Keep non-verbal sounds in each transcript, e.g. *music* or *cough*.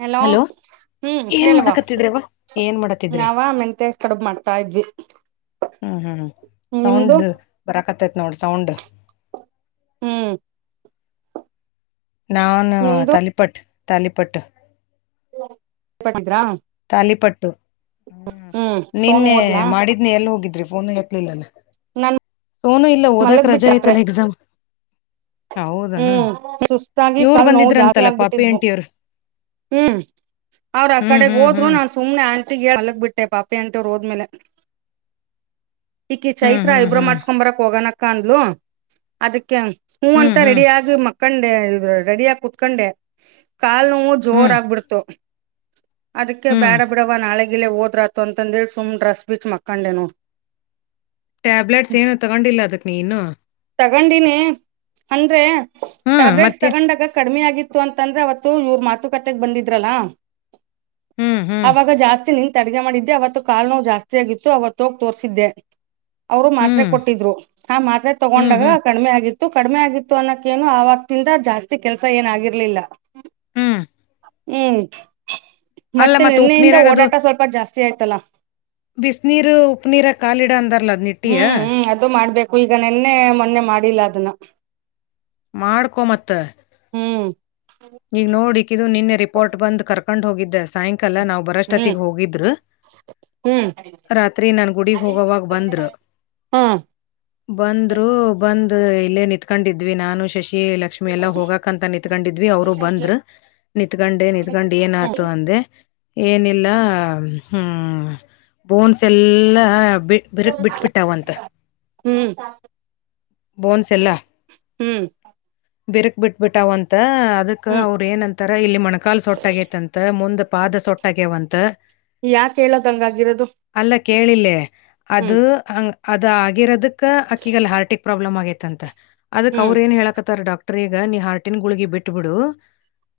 Hello ಹ್ಮ್ ಏನ್ ಹೇಳಲ್ವಾ ಮಾಡಕತ್ತಿದ್ರವ ಏನ್ ಮಾಡತಿದ್ರಿ ನಾವ ಮೆಂತೆ ಕಡುಬ ಮಾಡ್ತಾ ಇದ್ವಿ. ಹ್ಮ್ ಹ್ಮ್ ನಿಮ್ದು ಸೌಂಡ ಬರತಕ್ಕದ ನೋಡ ಸೌಂಡ್. ಹ್ಮ್ ನಾನು ನಿಮ್ದು ತಾಲಿಪಟ್ ತಾಲಿಪಟ್ಟ. ಮಾಡಿದ್ರ. ತಾಲಿಪಟ್ಟು ಹ ಸೋನು ನಿನ್ನೆ ಹೋದ್ಲಾ ಮಾಡಿದ. ಎಲ್ಲ ಹೋಗಿದ್ರಿ ಫೋನು ಎತ್ಲಿಲ್ಲಲ್ಲ ನಾನ್ ಸೋನು. ಇಲ್ಲ ಓದಕ್ ಮಲಗ್ ರಜೆ ಬಿಟ್ಟತ್ರೆ ಐತಲ್ಲ ಎಕ್ಸಾಮ್. ಹೌದೇನ ಹ್ಮ್ ಸುಸ್ತಾಗಿ ಇವರು ಕಾಲ್ ನೋವು ಜಾಸ್ತಿ ಬಂದಿದ್ರಂತಲ್ಲ ಪಾಪಿ ಆಗ್ಬಿಟ್ಟಿದ್ವು ಆಂಟಿಅವ್ರು. ಹ್ಮ್ ಅವ್ರ ಆ ಕಡೆ ಹೋದ್ರು ಹ್ಮ್ ನಾನ್ ಸುಮ್ನೆ ಆಂಟಿಗೆ ಹೇಳಿ ಮಲಗ್ ಬಿಟ್ಟೆ ಪಾಪಿ ಆಂಟಿರು ಹೋದ್ಮೇಲೆ. ಈಕಿ ಹ್ಮ್ ಚೈತ್ರ ಹ್ಮ್ ಐಬ್ರೊ ಹ್ಮ್ ಮಾಡ್ಸ್ಕೊ ಬರಕ್ ಹೋಗನಕ್ಕ ಅಂದ್ಲು ಅದಕ್ಕೆ. ಹು ಅಂತ ಹ್ಮ್ ರೆಡಿ ಹ್ಮ್ ಆಗಿ ಮಕ್ಕೊಂಡೆ ರೆಡಿಯಗಿ ಕುೂತ್ಕೊಂಡೆ ಕಾಲು ನೋವು. ಜೋರ ಹ್ಮ್ ಆಗ್ಬಿಡ್ತು ಅದಕ್ಕೆ ಹ್ಮ್ ಬೇಡ ಬಿಡವ ನಾಳೆ. ಆಗೇ ಹೋದ್ರತ ಅಂದೇಳಿ ಸುಮ್ ಡ್ರೆಸ್ ಬೀಚ್ ಮಕ್ಕಂಡೇ ನೋಡು. ಟ್ಯಾಬ್ಲೆಟ್ಸ್ ಏನು ತೊಗೊಂಡಿಲ್ಲ ಅದಕ್ಕೆ ನೀನು ಇನ್ನು. ತಗೊಂಡಿನಿ ಅಂದ್ರೆ ಹ್ಮ್ ಟ್ಯಾಬ್ಲೆಟ್ಸ್ ಮತ್ತೆ ತಗೊಂಡಾಗ ಕಡಿಮಿ ಆಗಿತ್ತು. ಅಂತಂದ್ರೆ ಅವತ್ತು ಇವ್ರ ಮಾತುಕತೆೆಗೆ ಬಂದಿದ್ರಲ್ಲ ಹ್ಮ್ ಹ್ಮ್ ಅವಾಗ ಜಾಸ್ತಿ ನಿಂತ್. ಅಡಗೆ ಮಾಡಿದ್ದೆ ಅವತ್ತ ಕಾಲು ನೋವು ಜಾಸ್ತಿ ಆಗಿತ್ತು ಅವತ್ತು ಹೋಗಿ ತೋರ್ರಿಸಿದ್ದೆ. ಅವರು ಮಾತ್ರೆ ಹ್ಮ್ ಕೊಟ್ಟಿದ್ರು ಆ ಮಾತ್ರೆ ಹ್ಮ್ ತಗೊಂಡಾಗ ಹ್ಮ್ ಕಡಿಮೆ ಆಗಿತ್ತು. ತ್ತು ಕಡಿಮೆ ಆಗಿತ್ತು ಅನ್ನೋಕ್ಕೇನು ಅವತಿಂದ ಜಾಸ್ತಿ ಕೆಲ್ಸ ಏನ ಆಗಿರ್ಲಿಲ್ಲ. ಹ್ಮ್ ಹ್ಮ್ ಅಲ್ಲ ಮತ್ತೆ ಮತ್ತ ನಿನ್ನೆಯಿಂದ ಉಪ್ನೀರಾಗ ಓಡಾಟ ಸ್ವಲ್ಪ ಜಾಸ್ತಿ ಆಯ್ತಲ್ಲಾ.. ಬಿಸಿನೀರು, ಉಪ್ಪನೀರ ಕಾಲಿಡ ಅಂದರ್ಲ. ಹ್ಮ್ ಹ್ಮ್ ಅದು ಮಾಡ್ಬೇಕು ಈಗ ನೆನ್ನೆ ಮೊನ್ನೆ ಮಾಡಿಲ್ಲ ಅದನ್ನ.. ಮಾಡ್ಕೊ ಮತ್ತ. ಹ್ಮ್ ಈಗ ನೋಡ ಇಕಿದು ನಿನ್ನೆ ರಿಪೋರ್ಟ್ ಬಂದ ಕರ್ಕೊಂಡ ಹೋಗಿದ್ದೆ ಸಾಯಂಕಾಲ ನಾವು. ಹ್ಮ್ ಬರೊಷ್ಟತಿಗೆ ಹೋಗಿದ್ರು. ಹ್ಮ್ ರಾತ್ರಿ ನಾನು ಗುಡಿಗೆ ಹೋಗೋವಾಗ ಬಂದ್ರು. ಹ್ಮ್ ಬಂದ್ರು ಬಂದ ಇಲ್ಲೇ ನಿತ್ಕೊಂಡಿದ್ವಿ ನಾನು ಶಶಿ ಎಲ್ಲಾ. ಲಕ್ಷ್ಮಿ ಎಲ್ಲಾ ಹೋಗಕ ಅಂತ ನಿಂತ್ಕೊಂಡಿದ್ವಿ ಅವರು ಬಂದ್ರ ನಿತ್ಕಂಡೆ ನಿತ್ಕಂಡ ಏನ ಆತು ಅಂದೆ. ಏನಿಲ್ಲ ಹ್ಮ ಬೋನ್ಸ್ ಎಲ್ಲಾ ಬಿಟ್ಟು. ಬಿರಕ್ ಬಿಟ್ಬಿಟ್ಟಾವಂತ ಹ್ಮ್ ಬೋನ್ಸ್ ಎಲ್ಲ. ಹೂ ಬಿರಕ್ ಬಿಟ್ಬಿಟ್ಟಾವಂತ. ಅಕ್ಕ ಹ್ಮ್ ಅವ್ರ ಏನಂತಾರ ಇಲ್ಲಿ ಮಣಕಾಲ ಸೊಟ್ಟ ಆಗೇತೈತ, ಮುಂದ್ ಪಾದ ಸೊಟ್ಟ ಆಗ್ಯವಂತ. ಯಾಕ್ ಹೇಳೋದ ಹಂಗ ಆಾಗಿರೋದು ಅಲ್ಲ ಕೇಳಿಲ್ಲೆ ಅದು ಹಂಗ್ ಅದ ಆಗಿರೋದಕ್ ಅಕ್ಕಿಗಲ್ಲ ಹಾರ್ಟಿಕ್ ಪ್ರಾಬ್ಲಮ್ ಆಗೇತ್ಂತ ಅದಕ್ ಹ್ಮ್ ಅವ್ರ ಏನ್ ಹೇಳಕ ರ್ ಡಾಕ್ಟರ್ ಈಗ ನೀ ಹಾರ್ಟಿನ ಗುಳಗಿ ಬಿಟ್ಟಬಿಡು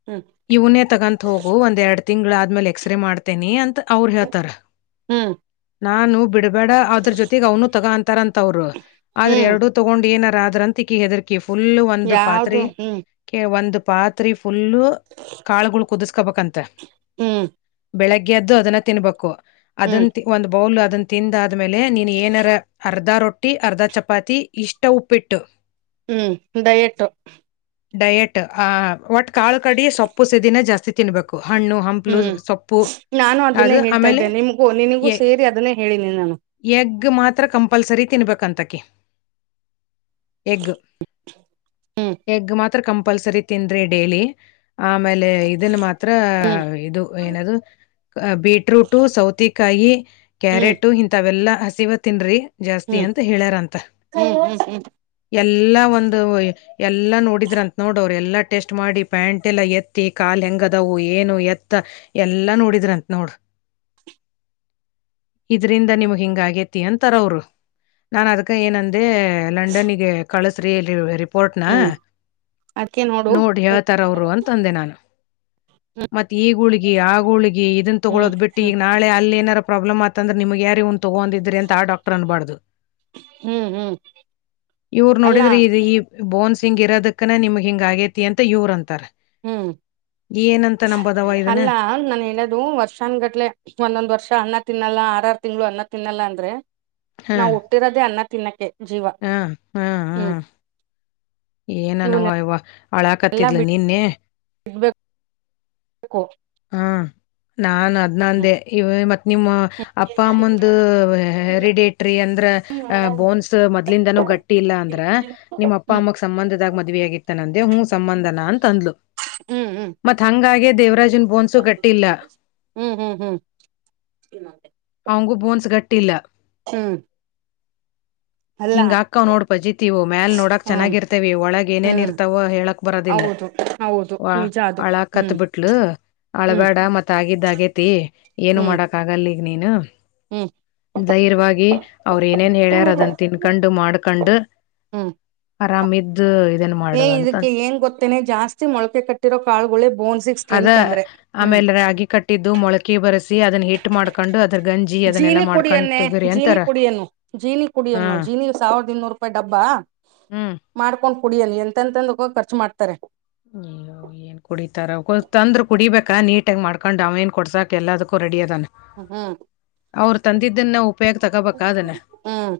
ಹೂ ಇವನೇ ತಗಂತ ಹೋಗು ಒಂದ್ ಎರಡ್ ತಿಂಗ್ಗಳ ಆದ್ಮೇಲೆ ಎಕ್ಸ್್ರೇ ಮಾಡ್ತೇನಿ ಅಂತ ಅವ್ರು ಹೇಳ್ತಾರ ಹ್ಮ್ ನಾನು ಬಿಡಬೇಡ ಆದ್ರ ಜೊತೆಗೆ ಅವ್ನು ತಗ ಅಂತಾರ ಅಂತ ಅವ್ರು ಆದ್ರೆ ಹ್ಮ್ ಎರಡುೂ ತಗೊಂಡ್ ಏನಾರ ಅದ್ರಂತಿಕಿ ಹೆದರಿಕಿ ಫುಲ್ಲು ಒಂದ್ ಯಾವ್ದು ಪಾತ್ರೆ ಹ್ಮ್ ಕೆ ಒಂದ್ ಪಾತ್ರಿ ಫುಲ್ಲ ಕಾಳು ಕುದಿಸಕೊಬೇಕಂತ ಹೂ ಬೆಳಿಗ್ಗೆ ಎದ್ದು ಅದನ್ನ ತಿನ್ಬೇಕು ಹ್ಮ್ ಅದನ್ ಒಂದ್ ಬೌಲ್ ಅದನ್ನ ತಿಂದ ಆದ್ಮೇಲೆ ನೀನ್ ಏನಾರ ಅರ್ಧ ರೊಟ್ಟಿ ಅರ್ಧ ಚಪಾತಿ ಇಷ್ಟ ಉಪ್ಪಿಟ್ಟು *unintelligible* ಹೂ ದಯಟ್ಟು ಡಯೆಟ್ ಆ ಒಟ್ ಕಾಲು ಕಡ ಸೊಪ್ಪು ಸದಿನ ಜಾಸ್ತಿ ತಿನ್ಬೇಕು ಹಣ್ಣು ಹಂಪ್ಲು ಹ್ಮ್ ಸೊಪ್ಪು ನಾನು ಅದನ್ನೇ ಅದು ಹೇಳ್ತಾ ಆಮೇಲೆ ಇದ್ದೆ ನಿಮ್ಗೂ ನಿನಗೂ ಎ ಸೇರಿ ಅದನ್ನೇ ಹೇಳಿನಿ ನಾನು ಎಗ್ ಮಾತ್ರ ಕಂಪಲ್ಸರಿ ತಿನ್ಬೇಕಂತಕ ಎಗ್ ಹ್ಮ್ ಎಗ್ ಮಾತ್ರ ಕಂಪಲ್ಸರಿ ತಿಂದ್ರಿ ಡೇಲಿ ಆಮೇಲೆ ಇದನ್ನ ಮಾತ್ರ ಹ್ಮ್ ಇದು ಏನ ಬೀಟ. ಬೀಟ್ರೂಟ್, ಸೌತೆ ಕಾಯಿ, ಹ್ಮ್ ಕ್ಯಾರೆಟು, ಇಂಥವೆಲ್ಲಾ ಹಸಿವ ತಿನ್ರಿ. ಜಾಸ್ತಿ ಹ್ಮ್ ಅಂತ ಹೇಳಾರಂತ ಹ್ಮ್ ಹ್ಮ್ ಎಲ್ಲಾ ಒಂದು ಎಲ್ಲಾ ನೋಡಿದ್ರಂತ ನೋಡ ಅವ್ರು ಎಲ್ಲಾ ಟೆಸ್ಟ್ ಮಾಡಿ ಪ್ಯಾಂಟ್ ಎಲ್ಲ ಎತ್ತಿ ಕಾಾಲ ಹೆಂಗದವು ಏನು ಎತ್ತ ಎಲ್ಲಾ ನೋಡಿದ್ರಂತ ನೋಡ ಇದ್ರಂದ ನಿಮಗ್ ಹಿಂಗ ಆಗೇತಿ ಅಂತಾರ ಅವ್ರು ನಾನ್ ಅದ್ಕ ಏನಂದೆ ಲಂಡನ್ಗೆ ಕಳಸ್ರಿ ರಿಪೋರ್ಟ್ನ ಹ್ಮ್ ಅದ್ಕೆ ನೋಡು ನೋಡ್ರಿ ಯಳ್ತರ ಅವರು ಅಂತಂದೆ ನಾನು ಹ್ಮ್ ಮತ್ತತ್ ಈ ಗೂಳಗಿ ಆಗೂಳಗಿ ಇದನ್ ಹ್ಮ್ ತೊಗೊೋದ್ ಬಿಟ್ಟು ಹ್ಮ್ ಈಗ ನಾಳೆ ಅಲ್ಲಿ ಏನಾರೋ ಪ್ರಾಬ್ಲಮ್ ಅಂದ್ರ ನಿಮಗ್ ಯಾರಾರಿ ತಗೊಂಡಿದ್ರ ಅಂತ ಡಾಕ್ಟರ್ ಅನ್ಬಾರ್ದು ಹ್ಮ್ ಹ್ಮ್ ಇವ್ರು ಅಲ್ಲ ನೋಡಿದ್ರಿ ಇ ಬೋನ್ಸ್ ಹಿಂಗ ಇರೋದಕ್ಕನೇ ನಿಮ್ಗೆ ಹಿಂಗ್ ಆಗೇತಿ ಅಂತ ಇವ್ರ ಅಂತಾರೆ ಹೂ ಇದನ್ನ ಅಲ್ಲ ನಾನು ಹೇಳದು ವರ್ಷ ಕ್ಷನ್ ಗಟ್ಲೆ ಒಂದೊಂದ್ ವರ್ಷ ಅನ್ನ ತಿನ್ನಲ್ಲ ಆರ ಆರ್ ತಿಂಗಳು ಅನ್ನ ತಿನ್ನಲ್ಲ ಅಂದ್ರೆ ಹ ನಾವು ಹುಟ್ಟಿರೋದೇ ಅನ್ನ ತಿನ್ನಕೆ ಜೀವ ಹ ಹ ಹ ಹೂ ಏನನವ ಇವ ಹಳ ಹಕತ್ತಿದ್ಲು ನಿನ್ನೆ ಸಿಗ್ಬೇಕು ಕೋ ಹಾ ನಾನ್ ನಂದೆ ಇವ ಮತ್ ನಿಮ್ಮ ಹ್ಮ್ ಅಪ್ಪ ಅಮ್ಮಂದ ಹೆರಿಡೇಟ್ರಿ ಅಂದ್ರ ಅಹ ಹ್ಮ್ ಬೋನ್ಸ್ ಮೊದ್ಲಿಂದನೂ ಗಟ್ಟಿ ಇಲ್ಲ ಅಂದ್ರ ನಿಮ್ ಅಪ್ಪ ಅಮ್ಮ ಸಂಬಂಧದಾಗ ಮದ್ವೇ ಆಗಿತ್ತಾನ ಅಂದೆ ಹ್ಮ ಸಂಬಂಧನ ಅಂತ ಅಂದ್ಲು. ಮತ್ ಹಂಗಾಗೆ ದೇವರಾಜನ್ ಬೋನ್ಸು ಗಟ್ಟಿ ಇಲ್ಲ. ಹ್ಮ್ ಹ್ಮ್ *unintelligible* ಅವಂಗು ಬೋನ್ಸ್ ಗಟ್ಟಿ ಇಲ್ಲ. ಹ್ಮ್ ಹಿಂಗ ಅಕ್ಕ್ ನೋಡ್ ಪಜಿತೀವು ಮ್ಯಲ್ ನೋಡಕ್ ಹ್ಮ್ ಚೆನ್ನಾಗಿರ್ತೇವಿ ಒಳಗ್ ಏನೇನ್ ಹ್ಮ್ ಇರ್ತಾವೋ ಹೇಳಕ್ ಬರೋದಿಲ್ಲ. ಹೌದು ಹೌದು ವಾ ನಿಜ ಅದು ಅಳಾಗ ಕತ್ ಹ್ಮ್ ಬಿಟ್ಲು ಹ್ಮ್ ಅಳ್ಬೇಡ ಮತ್ತ ಆಗಿದ್ದ ಅಗೇತಿ ಏನು ಹ್ಮ್ ಮಾಡಕ್ ಆಗಲಿಗ ನೀನು ಹ್ಮ್ ದ್ಯೆರ್ಯವಾಗಿ ಅವ್ರು ಏನೇನ್ ಹೇಳ್ಯಾರ ಅದನ್ನ ತಿನ್ಕೊಂಡು ಮಾಡ್ಕೊಂಡು *unintelligible* ಇದನ್ ಏ ಮಾಡು ಅಂತ ಇದಕ್ಕೆ ಏನ್ ಗೊತ್ತೇನೆ ಜಾಸ್ತಿ ಮೊಳಕೆ ಕಟ್ಟಿರೋ ಕಾಳುಗಳೇ ಬೋನ್ ಸಿಕ್ಸ್ ಅದ ಸ್ಟ್ರೆಂತ ಅಂದ್ರೆ ಹ್ಮ್ ಆಮೇಲೆ ರಾಗಿ ಕಟ್ಟಿದ್ದು ಮೊಳಕೆ ಬರೆಸಿ ಅದನ್ನ ಹಿಟ್ಟು ಜೀನಿ ಕುಡಿಯನ್ನೇ ತಗರಿ ಜೀನಿ ಅಂತಾರ ಕುಡಿಯನ್ನು ಜೀನಿ ಹಾ ಕುಡಿಯನ್ನು ಜೀನಿ ಸಾವಿರದ ಇನ್ನೂರು ರು ಅಪ್ಪ ಡಬ್ಬಾ ಹ್ಮ್ ಮಾಡ್ಕೊಂಡ್ ಕುಡಿಯಲ್ಲಿ ಎಂತಂತಂದ ಖರ್ಚು ಮಾಡ್ತಾರೆ. ಹ್ಮ ಏನ್ ಕುಡಿತಾರ ತಂದ್ರ ಕುಡಿಬೇಕಾ ನೀಟಾಗಿ ಮಾಡ್ಕೊಂಡ್ ಅವ ಏನ್ ಕೊಡ್ಸಾಕ್ ಎಲ್ಲದಕ್ಕೂ ರೆಡಿ ಅದಾನೆ ಹ್ಮ ಹ್ಮ್ ಅವರು ತಂದಿದ್ದನ್ನ ಉಪಯೋಗ ತಗೋಬೇಕ ಅದನ ಹ್ಮ್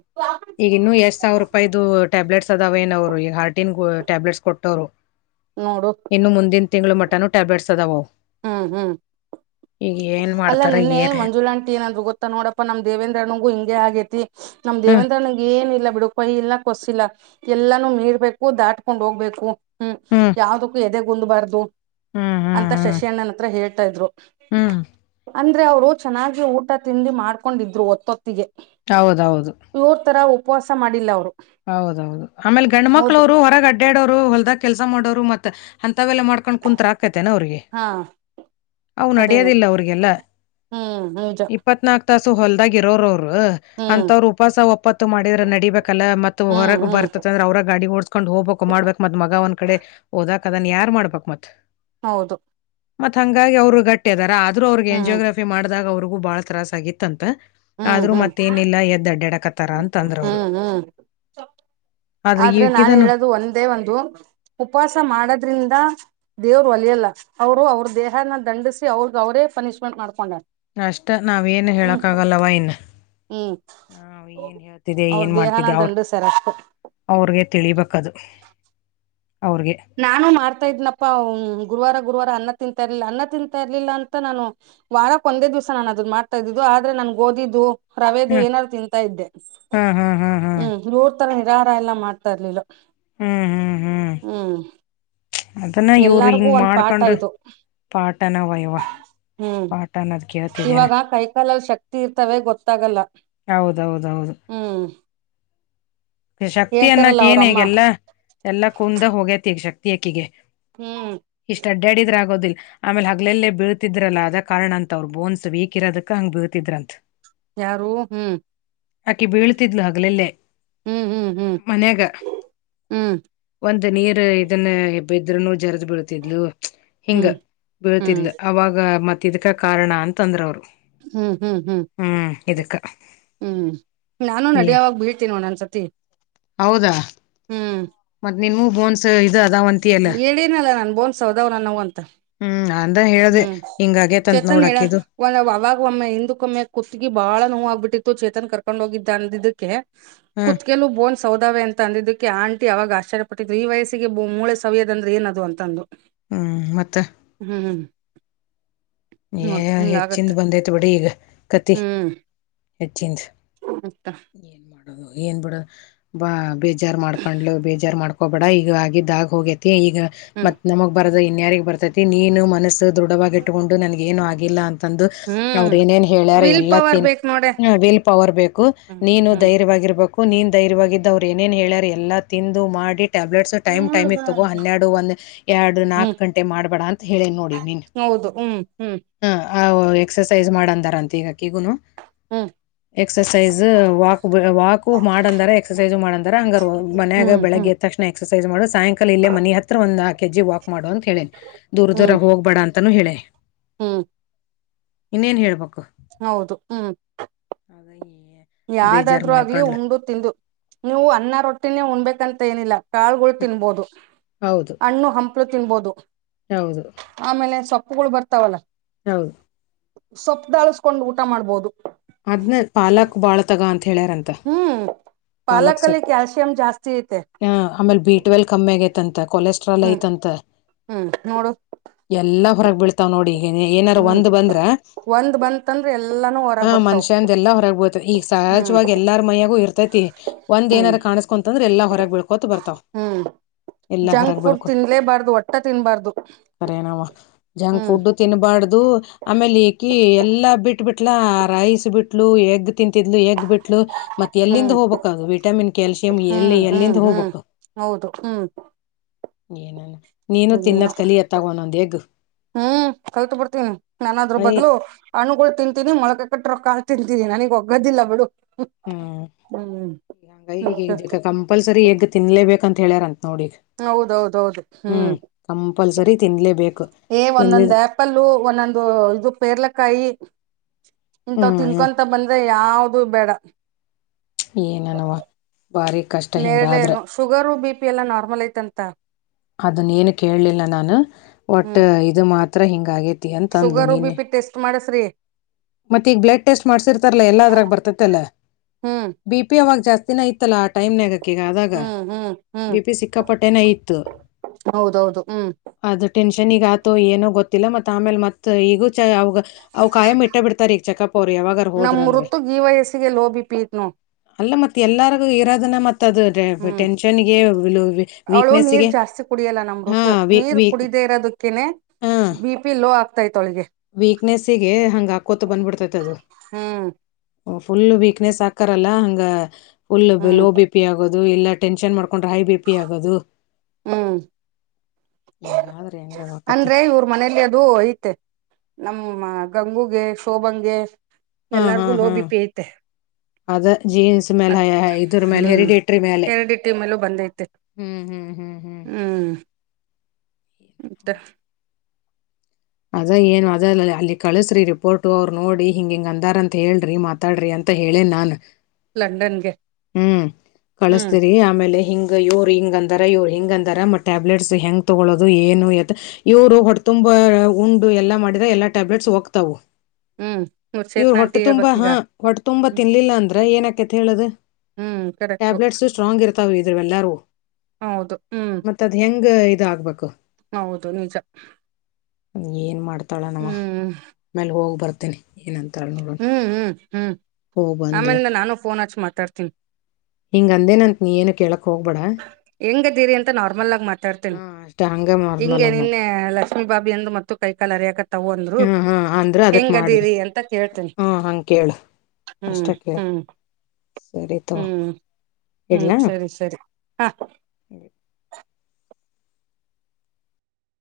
ಈಗ ಇನ್ನು ಎಷ್ಟ್ ಸಾವಿರ ರೂಪಾಯಿ ಇದು ಟ್ಯಾಬ್ಲೆಟ್ಸ್ ಅದಾವ ಏನ ಅವರು ಈಗ ಹಾರ್ಟಿನ್ ಟ್ಯಾಬ್ಲೆಟ್ಸ್ ಕೊಟ್ಟವ್ರು. ನೋಡು. ಇನ್ನು ಮುಂದಿನ ತಿಂಗಳು ಮಟನು ಟ್ಯಾಬ್ಲೆಟ್ಸ್ ಅದಾವು. ಹ್ಮ್ ಹ್ಮ್ ಅಲ್ಲ ಮಾಡ್ತಾರ ನಿನ್ನೆ ಏನ್ ಮಂಜುಳಾಂಟಿ ಏನಂದ್ರು ಗೊತ್ತ? ನೋಡಪ್ಪಾ ನಮ್ ದೇವೇಂದ್ರಣ್ಣಗು ಹಿಗೆ ಆಗೇತಿ ನಮ ಹ್ಮ್ ದೇವೇಂದ್ರಣ್ಣಗ ಏನ ಇಲ್ಲ ಬಿಡು ಕೊಯ ಇಲ್ನ ಕೊಸಿಲ್ಲ ಎಲ್ಲಾನೂ ಮೀರ್ಬೇಕು ದಾಟ್ಕೊಂಡ್ ಹೋಗ್ಬೇಕು. ಹ್ಮ್ ಯಾವದಕ್ಕೂ ಎದೆ ಗುಂದ್ಬಾರ್ದು ಹ್ಮ್ ಹ್ಮ್ ಅಂತ ಹ್ಮ್ ಶಶಿ *unintelligible* ಅಣ್ಣನ ಹತ್ರ ಹೇಳ್ತಾ ಇದ್ರು ಹ್ಮ್ ಅಂದ್ರೆ ಅವರು ಚೆನ್ನಾಗಿ ಊಟ ತಿಂಡಿ ಮಾಡ್ಕೊಂಡಿದ್ರು ಒತ್ತೊತ್ತಿಗೆ ಹೌದೌದು ಇವ್ರ ತರ ಉಪವಾಸ ಮಾಡಿಲ್ಲ ಅವ್ರು. ಹೌದೌದು ಆಮೇಲೆ ಗಂಡು ಹೌದು ಮಕ್ಳವರು ಹೊರಗಟ್ಟ ಅಡಾಡೋರು ಹೊಲ್ದಾಗ ಕೆಲಸ ಮಾಡೋರು ಮತ್ತ ಅಂತವೆಲ್ಲ ಮಾಡ್ಕೊಂಡ್ ಕುತ್ರ ಆಕೈತೆೇನ ಅವ್ರಿಗೆ ಹಾ ಅದೇನೆ ಅವನ್ಡೆಯೋದಿಲ್ಲ ಅವ್ರಿಗೆಲ್ಲ ಹ್ಮ್ ನಿಜ ಇಪ್ಪತ್ ನಾಕು ತಾಸು ಹೊಲ್ದಾಗ ಇರೋರ ಅವರು ಹ್ಮ್ ಅಂತವರು ಉಪವಾಸ ಒಪ್ಪತ್ತು ಮಾಡಿದ್ರ ನಡಿಬೇಕಲ್ಲ ಮತ್ತ ಹ್ಮ್ ಹೊರಗ್ ಹ್ಮ್ ಬರ್ತತ ಅಂದ್ರೆ ಅವ್ರ ಗಡಿ ಓಡ್ ಕಕೊಂಡ್ ಹೋಗ್ಬೇಕ್ ಮಾಡ್ಬೇಕಕ್ ಮತ್ ಮಗ ಒಂದ್ ಕಡೆ ಓದಾಕ್ ಅದನೆ ಯಾರ್ ಮಾಡ್ಬೇಕ್ ಮತ್ತೆ ಹೌದು ಮತ್ತ ಹಂಗಾಗಿ ಅವರು ಗಟ್ಟಿಗದಾರ ಆದ್ರೂ ಅವ್ರಿಗೆ ಹ್ಮ್ ಅಂಜೋಗ್ರಫಿ ಮಾಡ್ದಾಗ ಅವ್ರಿಗೂ ಬಾಳ ತ್ರಾಸ ಆಗಿತ್ತ ಅಂತ ಹ್ಮ್ ಆದ್ರರು ಹ್ಮ್ ಮತ್ತೇನಿಲ್ಲ ಎದ್ ಅಡ್ಡ್ಯಾಡಕತಾರ ಅಂತ ಅಂದ್ರ ಅವ್ರು ಹ್ಮ್ ಹ್ಮ್ ಆದ್ರ ಆದ್ರೆ ನಾನ್ ಈಕಿದನು ಹೇಳದು ಒಂದೇ ಒಂದು ಉಪವಾಸ ಮಾಡದ್ರಿಂದ ದೇವ್ರು ವಲಿಯಲ್ಲ ಅವ್ರು ಅವ್ರ ದೇಹನ ದಂಡಿಸಿ ಅವ್ರಗ್ ಅವರೇ ಪನಿಶ್ಮೆಂಟ್ ಮಾಡ್ಕೊಂಡ ಅಷ್ಟ ನಾವೇನು ಹೇಳಕ್ಕಾಗಲ್ಲವ ಇನ್ ಹ್ಮ್ ನಾವ್ ಏನ್ ಹೇಳ್ತಿದ್ದೆ ಅವ್ರ ಏನ್ ದೇಹನ ಮಾಡ್ತಿದ್ದೆ ಅವ್ರ. ದಂಡಸ್ಯಾರ ಅಷ್ಟೆ ಅವ್ರಿಗೆ ತಿಳಿಬೇಕದು ಅವ್ರಿಗೆ. ನಾನು ಮಾಡ್ತಾ ಇದ್ನಪ್ಪ ಗುರುವಾರ ಗುರುವಾರ ಅನ್ನ ತಿಂತ ಇರ್ಲಿಲ್ಲ ಅನ್ನ ತಿಂತಾ ಇರ್ಲಿಲ್ಲ ಅಂತ ನಾನು. ವಾರಕ್ ಒಂದೇ ದಿವ್ಸ ನಾನ್ ಅದುನ್ ಮಾಡ್ತಾ ಇದಿದ್ದು ಆದ್ರೆ ನನ್ ಗೊದಿದ್ದು. ರವೆೇದು ಹ್ಮ್ ಏನಾರು ತಿಂತ ಇದ್ದೆ ಹ್ಮ್. ತರ ನಿರಾರ ಎಲ್ಲಾ ಮಾಡ್ತಾ ಇರ್ಲಿಲ್ಲ. ಹಾ ಹಾ ಹ್ಮ ಅದನ್ನ ಇವರು ಹಿಂಗ ಒಂದ್ ಪಾಠ ಮಾಡ್ಕೊಂಡ್ ಇದು ಪಾಠನವ ಇವ. ಹ್ಮ್ ಇವಾಗ ಕೈಕಾಲಲ್ ಶಕ್ತಿ ಇರ್ತವೆ ಗೊತ್ತಾಗಲ್ಲ. ಹೌದೌದು. ಹ್ಮ್ ಶಕ್ತಿ ಹೇಳ್ತಾರಲ್ಲ ಅನ್ನಕ್ ಏನ್ ಅವ್ರಮ್ಮ ಈಗೆಲ್ಲಾ ಎಲ್ಲಾ ಕುಂದ ಹೋಗೇತಿ ಈಗ ಶಕ್ತಿಯಕಿಗೆ. ಹ್ಮ್ ಇಷ್ಟ್ ಅಡ್ಡ್ಯಾಡಿದ್ರ ಆಗೋದಿಲ್ಲ. ಆಮೇಲೆ ಹಗ್ಲೆಲ್ಲೇ ಬೀಳ್ತಿದ್ರಲ್ಲ ಅದ ಕಾರಣ ಅಂತ ಅವ್ರರು ಬೋನ್ಸ್ ವೀಕ್ ಇರೋದಕ್ಕ ಹಂಗ್ ಬೀಳ್ತಿದ್ರಂತ. ಯಾರು ಹ್ಮ್. ಆಕೆ ಬೀಳ್ತಿದ್ಲು ಹಗ್ಲೆಲ್ಲೇ ಹ್ಮ್ ಹ್ಮ್ ಹ್ಮ್ ಮನ್ಯಾಗ. ಹ್ಮ್ ಒಂದ್ ನೀರು ಇದನ್ನ ಇದ್ರನು ಜರದ್ ಬಿಳತಿದ್ಲು. ಹಿಂಗ ಹ್ಮ್ ಹ್ಮ್ ಬೀಳ್ತಿದ್ಲ ಅವಾಗ ಮತ್ತ ಇದಕ ಕಾರಣ ಅಂತಂದ್ರ ಅವ್ರು. ಹ್ಮ್ ಹ್ಮ್ ಹ್ಮ್ ಹ್ಮ್ ಇದುಕ್ಕ. ಹ್ಮ್ ನಾನು ನಡಿಯವಾಗ ಬಿಳ್ತೀನಿ ಒನ್ಒನ್ಸತಿ. ಹೌದಾ. ಹ್ಮ್ ಮತ್ ನಿಂಗೂ ಬೋನ್ಸ್ ಇದು ಅದವ. ಹೇಳೇನಲ್ಲ ನನ್ ಬೋನ್ಸ್ ಸೌದವು ನನ್ನವು ಅಂತ. ಹ್ಮ್ ಅಂದ್ರ ಹೇಳ್ದ ಹ್ಮ್ ಹಿಂಗ ಆಗೇತಂತ್ ಚೇತನ್ ನೋಡ ಹೇಳನ್ ಆಕಿದು. ಒಂದ ಅವಾಗ ಒಮ್ಮೆ ಹಿಂದಕ್ಕ ಒಮ್ಮೆ ಕುತ್ಗಿ ಬಾಳ ನೋವಾಗಬಿಟ್ಟಿತ್ತು ಚೇತನ್ ಕರ್ಕೊಂಡ್ ಹೋಗಿದ್ದ ಅಂದ ಇದಕ್ಕೆ. ಹ್ಮ್ ಕುತ್ ಕೆಲೂ ಬೋನ್ ಸೌದಾವೇ ಅಂತ ಅಂದಿದ್ದಕ್ಕೆ ಆಂಟಿ ಅವಾಗ ಆಶ್ಚ್ಯಪಟ್ಟಿದ್ರು ಈ ವಯಸಿಗೆ ಮೂಳೆ ಸವ್ಯದು ಅಂದ್ರೆ ಏನ ಅದು ಅಂತ. ತಂದು. ಹ್ಮ್ ಮತ್ತೆ. ಹ್ಮ್ ಏ ನೋಡ್ ಹಿಂಗ ಹೆಚ್ಚಿಂದ ಆಗತ್ತೆ ಬಂದೈತ್ ಬಿಡಿ ಈಗ ಕತಿ ಹ್ಮ್ ಹೆಚ್ಚಿಂದ. ಮತ್ತ. ಏನ್ ಮಾಡೋದು ಏನ್ ಬಿಡ ಬಾ ಬೇಜಾರ್ ಮಾಡ್ಕೊಂಡ್ಲ ಬೇಜಾರ್ ಮಾಡ್ಕೋಬೇಡ ಈಗ ಆಗಿದ್ದಾ ಆಗಿ ಹೋಗೇತಿ ಈಗ. ಹ್ಮ್ ಮತ್ ನಮಗ್ ಬರದ ಇನ್ಯಾರಿಗ್ ಬರ್ತೈತಿ ನೀನು ಮನಸ್ಸು ದೃಢವಾಗಿ ಇಟ್ಟುಕೊಂಡು ನನ್ಗ ಏನು ಆಗಿಲ್ಲ ಅಂತ. ತಂದು ಅವ್ರ ಹ್ಮ್ ಏನೇನ್ ಹೇಳ್ಯಾರ ವಿಲ್ ಎಲ್ಲಾ ಪವರ್ ತಿನ್ ಬೇಕ್ ನೋಡ ಹ ವಿಲ್ ಪವರ್ ಬೇಕು ಹ್ಮ್ ನೀನು ಹ್ಮ್ ಧೈರ್ಯವಾಗಿರ್ಬೇಕು. ನೀನ್ ಧೈರ್ಯವಾಗಿದ್ದು ಅವ್ರು ಏನೇನ್ ಹೇಳ್ಯಾರ ಎಲ್ಲಾ ತಿಂದು ಮಾಡಿ. ಟ್ಯಾಬ್ಲೆಟ್ಸು ಟೈಮ್ ಟೈಮಿಗೆ ತಗೋ ನೋಡ್ಬಾರ್ದು. ಹನ್ನೆರಡು ಒಂದು ಎರಡು ನಾಕು ಹ್ಮ್ ಗಂಟೆ ಮಾಡಬೇಡ ಅಂತ ಹೇಳೇನೀ ನೋಡಿ ನೆನ್ನೆ. ಹೌದು ಹ್ಮ್. ಹ್ಮ್ ಹ ಆ ಎಕ್ಸಸೈಸ್ ಮಾಡಂದಾರಂತೆ ಈಗ ಅಕಿಗುನು. ಹ್ಮ್ ಎಕ್ಸಸೈಸ್ ವಾಕ್ ವಾಕು ಮಾಡಂದಾರ ಎಕ್ಸಸೈಜ ಮಾಡಂದಾರ ಹಂಗಾರ ಮನ್ಯಾಗ ಹ್ಮ್ ಹ್ಮ್ ಬೆಳಗ್ಗೆ ಎದ ತಕ್ಷಣ. ಎಕ್ಸರ್ಸೈಸ್ ಮಾಡು ಸಾಯಂಕಾಲ ಇಲ್ಲ ಮನಿ ಹತ್ರ ಒಂದ ನಾಲ್ಕ ಎಜ್ಜಿ ವಾಕ್ ಮಾಡು ಅಂತ ಹೇಳೇನಿ. ದೂರ ಹ್ಮ್ ದೂರ ಹೋಗ್ಬೇಡ ಅಂತಾನೂ ಹೇಳೆ. ಹ್ಮ್ ಇನ್ನೇನ್ ಹೇಳ್ಬೇಕು. ಹೌದು ಹ್ಮ್. ಅದ ಏ. ಯಾವ್ದಾದ್ರು ಆಗ್ಲಿ ಉಂಡು ತಿಂದು ನೀವು ಅನ್ನ ರೊಟ್ಟಿನೇ ಉಣ್ಬೇಕಂತ ಏನಿಲ್ಲ. ಕಾಳಗಳು ತಿನ್ಬಹದು ಹೌದು ಹಣ್ಣು ಹಂಪ್ಲು ತಿನ್ಬಹದು. ಹೌದು ಆಮೇಲೆ ಸೊಪ್ಪುಗಳು ಬರ್ತಾವಲ್ಲ. ಹೌದು. ಸೊಪ್ಪ ದಾಳಸ್ಕೊಂಡ್ ಊಟ ಮಾಡ್ಬಹದು. ಅದ್ನ ಪಾಲಾಕ್ ಬಾಳ ತಗ ಅಂತ ಹೇಳ್ಯಾರ ತ ಹ್ಮ್ ಪಾಲಕ್ ಪಾಲಕಲ್ಲಿ ಸೊಪ್ಪ ಕ್ಯಾಲ್ಸಿಯಂ ಜಾಸ್ತಿ ಐತೆ ಆ ಆಮೇಲೆ ಬೀಟ್ ಟ್ವೆಲ್ ಕಮ್ಮಿ ಆಗತ್ಂತ ಕೊಲೆಸ್ಟ್ರಾಲ್ ಹ್ಮ್ ಐತಂತ. ಹ್ಮ್ ನೋಡು ಎಲ್ಲಾ ಹೊರಕ್ ಬೀಳ್ತಾವ್ ನೋಡಿ ಏನಾರು ಹ್ಮ್ ಒಂದ್ ಬಂದ್ರ. ಒಂದ್ ಬಂ ಅಂದ್ರೆ ಎಲ್ಲಾನು. ಹ ಹೊರಗ್ ಬರ್ತಾವ ಮನುಷ್ಯಂದ ಎಲ್ಲಾ ಹೊರಗಬೋತಿ ಈಗ ಹ್ಮ್ ಸಹಜವಾಗಿ ಎಲ್ಲಾರ ಮಯ್ಯಾಗು ಇರ್ತೈತಿ ಒಂದ್ ಹ್ಮ್ ಎನಾರ ಕಾಣ ಕೊಂತಂದ್ರೆ ಎಲ್ಲಾ ಹೊರಗ್ ಬೀಳ್ಕೋತ ಬರ್ತಾವ. ಹ್ಮ್ ಎಲ್ಲಾ ಜಂಕ್ ಹೊರಗ್ ಫುಡ್ ಬೆಳ್ಕೊ ತಿನ್ಲೇಬಾರ್ದು ಒಟ್ಟ ತಿನ್ಬಾರ್ದು ಸರಿನವ ಜಂಕ್ ಹ್ಮ್ ಫುಡ್ ತಿನ್ಬಾರ್ದು ಆಮೇಲೆ ಈಕಿ ಎಲ್ಲಾ ಬಿಟ್ಟ ಬಿಟ್ಲ. ರೈಸ್ ಬಿಟ್ಲು ಎಗ್ ತಿಂತಿದ್ಲು ಎಗ್ ಬಿಟ್ ಮತ್ ಎಲ್ಲಿಂದ ಹ್ಮ್ ಹೋಗ್ಬೇಕ್ ಅದು ವಿಟಮಿನ್ ಕ್ಯಾಲ್ಸಿಯಂ ಹ್ಮ್ ಎಲ್ಲಿ ಹ್ಮ್ ಎಲ್ಲಿಂದ ಹ್ಮ್ ಹೋಗ್ಬೇಕು. ಹೌದು ಹ್ಮ್. ಏನನ. ನೀನು ಏನು ತಿನ್ನದ್ ಕಲಿಯತ್ತಾಗ ಒಂದೊಂದ್ ಎಗ್ ಹ್ಮ್ ಕಲ್ತ್ ಬಿಡ್ತೀನಿ ನಾನದ್ರ ಐ ಬದ್ಲು. ಹಣುಗಳು ತಿಂತೀನಿ ಮೊಳಕ ಕಟ್ಟ್ರ ಕಾಳ್ ತಿಂತೀನಿ ನನಗ್ ಒಗ್ಗೋದಿಲ್ಲ ಬಿಡು. ಹ್ಮ್ ಹ್ಮ್ ಈ ಈಗ ಕಂಪಲ್ಸರಿ ಎಗ್ ತಿನ್ಲೇಬೇಕಂತ ಹೇಳ್ಯಾರಂತ ನೋಡಿಗ್. ಹ್ಮ್ ಕಂಪಲ್ಸರಿ ತಿನ್ಲೇಬೇಕು ತಿನ್ ಪ್ಪಲ್ಲ ಒಂದೊಂದು ಇದು ಪೇರ್ಲೆಕಾಯಿ ಇಂತ ಹ್ಮ್ ತಿನ್ಕೊಂತ ಬಂದ ಬಂದ್ರೆ ಯಾವ್ದ ಬೇಡ. ಏನನವಾ ಬಾರಿ. ನೇರಳೇನು ಶುಗರು ಬಿ ಪಿ ಎಲ್ಲ ನಾರ್ಮಲ್ ಐತಂತ. ಅದನ್ನ ಏನು ಕೇಳಲಿಲ್ಲ ನಾನು ಒಟ್ ಇದು ಮಾತ್ರ ಹಿಂಗ ಆಗೇತಿ ಶುಗರ್ ಬಿ ಪಿ ಟೆಸ್ಟ್ ಮಾಡಸ್ರೀ. ಮತ್ತ ಈಗ ಬ್ಲಡ್ ಟೆಸ್ಟ್ ಮಾಡಸರ್ತಲ್ಲ ಎಲ್ಲ ಅದ್ರಗ ಬರ್ತತೆಲ್ಲ. ಹ್ಮ್ ಬಿಪಿ ಅವಾಗ ಜಾಸ್ತಿನ ಐತ್ತಲ್ಲ ಆಟೈಮ್ ನಗ. ಅದಾಗ ಹ್ಮ್ ಹ್ಮ್ ಹ್ಮ್ ಬಿ ಪಿ ಸಿಕ್ಕಾಪಟ್ಟೇನ ಇತ್ತು. ಹೌದೌದು ಹ್ಮ್ ಅದು ಟೆನ್ಷನ್ಗ ಆತು ಏನೋ ಗೊತ್ತಿಲ್ಲ ಮತ್ ಆಮೇಲೆ ಮತ್ ಈಗೂ ಚ ಅವ ಅವ ಕಾಯಮ್ ಇಟ್ಟ ತಾರೀಖ ಚಕ್ಕಪ್ಪು ಅವ್ರು ಯಾವಾಗ. ನಮ್ಮ ಋತು ಈ ವಯಸ್ಸಿಗೆ ಲೋ ಬಿಪಿ ಐತ್ ನೋಡು. ಅಲ್ಲ ಮತ್ ಎಲ್ಲಾರ್ಗು ಇರೋದನ್ನ ಮತ್ ಅದು. ಹ್ಮ್ ಟೆನ್ಷನ್ಗೆ ವಿಲೋ ಅವಳು ನೀರ್ ವೀಕ್ನೆಸ್ಗೆ ಜಾಸ್ತಿ ಹಾ ವಿ ವಿ ಕನೆ ಬಿ ಪಿ ಲೋ ಆಗ್ತಾ ಐತವ್ಳಿಗೆ. ವೀಕ್ನೆಸ್ಗೆ ಹಂಗ್ ಆಕೋತ ಬಂದ್ಬಿಡ್ತೈತ್ ಅದು. ಹ್ಮ್ ಫುಲ್ ವೀಕ್ನೆಸ್ ಹಾಕಾರಲ್ಲ ಹಂಗ ಫುಲ್ ಹ್ಮ್ ಲೋ ಬಿ ಪಿ ಆಗೋ ದು ಇಲ್ಲ ಟೆನ್ಷನ್ ಮಾಡ್ಕೊಂಡ್ರೆ ಹೈ ಬಿ ಪಿ ಆಗೋದು. ಹ್ಮ್ *unintelligible* ಅಂದ್ರೆ ಇವ್ರ್ ಮನೇಲಿ ಅದು ಐತೆ ನಮ್ಮ ಗಂಗುಗೆ ಶೋಭಂಗೆ ಹಾ ಹಾ ಎಲ್ಲಾರ್ಗು ಲೋ ಹಾ ಬಿ ಪಿ ಐತೆ. ಅದ ಜೀನ್ಸ್ ಮೇಲೆ ಅದು ಹ ಹೈ ಇದ್ರ ಮೇಲೆ ಹ್ಮ್ ಹೆರಿಡೇಟರಿ ಮೇಲೆ. ಹೆರಿಡಿಟಿ ಮೇಲೂ ಬಂದೈತೆ ಹ್ಮ್ ಹ್ಮ್ ಹ್ಮ್ ಹ್ ಹ್ಮ್ ಮ್ ತ್ತ ಅದ ಏನು ಅದ ಅಲ್ಲಿ ಕಳಸ್ರಿ ರಿಪೋರ್ಟು ಅವ್ರು ನೋಡಿ ಹಿಂಗ ಹಂಗ ಅಂದಾರ ಅಂತ ಹೇಳ್ರಿ ಮ ಮಾತಾಡ್ರಿ ಅಂತ ಹೇಳೇನ್ ನಾನ್ ಲಂಡನ್ಗೆ ಹ್ಮ ಹ್ಮ್ ಕಳಸ್ತರಿ ಆಮೇಲೆ ಹಿನ್ ಗ ಇವರು ಹಿಂಗೆ ಅಂದಾರ ಇವ್ರು ಹಿಂಗೆ ಅಂದಾರ ಮತ್ತು ಟ್ಯಾಬ್ಲೆಟ್ಸ್ ಹೆಗೆ ತಗೊಳ್ಳೋದು ಏನು ಎತ್ತ ಇವ್ರು ಹೊಡ್ತುಂಬ ಉಂಡು ಎಲ್ಲಾ ಮಾಡಿದ್ರ ಎಲ್ಲಾ ಟ್ಯಾಬ್ಲೆಟ್ಸ್ ಹೋಗ್ತವು. ಹ್ಮ್ ಮೂರ್ ಸೇತ್ ನಂಟಿ ಹೇಳ್ಬೇಕ್ ಈಗ ಹೊಟ್ಟ ತುಂಬಾ ತಿನ್ಲಿಲ್ಲ ಅಂದ್ರೆ ಏನಕತಿ ಹೇಳುದು ಹ್ಮ್ ಕರೆಕ್ಟು ಟ್ಯಾಬ್ಲೆಟ್ಸ್ ಸ್ ಸ್ಟ್ರಾಂಗ್ ಇರ್ತವ್ ಇದುವ್ ಏಲ್ಲಾರೂ ಹೌದು ಹ್ಮ್ ಮತ್ತದು ಹೆಂಗ ಇದ್ ಆಗ್ಬೇಕು. ಹೌದು ನಿಜ ಏನ್ ಮಾಡ್ತಾಳ ನವ ಹ್ಮ್ ಮೇಲ್ ಹೋಗ್ ಬರ್ತೇನಿ ಏನಂತಳ ನೋಡ್ವ. ಹ್ಮ ಉ ಹ್ಮ್ ಹ್ಮ್ ಆಮೇಲಿಂದ ನಾನು ಫೋನ್ ಹಚ್ಚಿ ಮಾತಾಡ್ತೀನಿ. ಹಿಂಗ್ ಅಂದೇನಂತ ನೀ ಏನು ಕೇಳಕ್ ಹೋಗ್ಬೇಡ. ಹೆಂಗದೀರಿ ಅಂತ ನಾರ್ಮಲ್ ಆಗ್ ಮಾ ತಾಡ್ತೀನ್ ಹಾ ಅಷ್ಟ ಹಂಗ ನಾರ್ಮಲ್ ಹಿಂಗೆ ಆಗಿ ಮತ್ ನಿನ್ನೆ ಲಕ್ಷ್ಮಿ ಬಾಬಿ ಅಂದು ಮತ್ತು ಕೈಕಾಲ್ ಹರಿಯಕತ್ತ ಅಂದ್ರು ಹಾ ಹಾ ಅಂದ್ರ ಅದಕ್ ಮಾಡ್ದೆ ಹೆಂಗದಿರಿ ಅಂತ ಕೇಳ್ತೇನಿ. ಹಾ ಹಂಗ ಕೇಳು ಹ್ಮ್ ಅಷ್ಟ ಕೇಳ ಹ್ಮ್ ಸರಿ ತಗೋ ಹ್ಮ್ ಹ್ಮ್ ಇಡ್ಲಾ ಸರಿ ಸರಿ. ಹಾ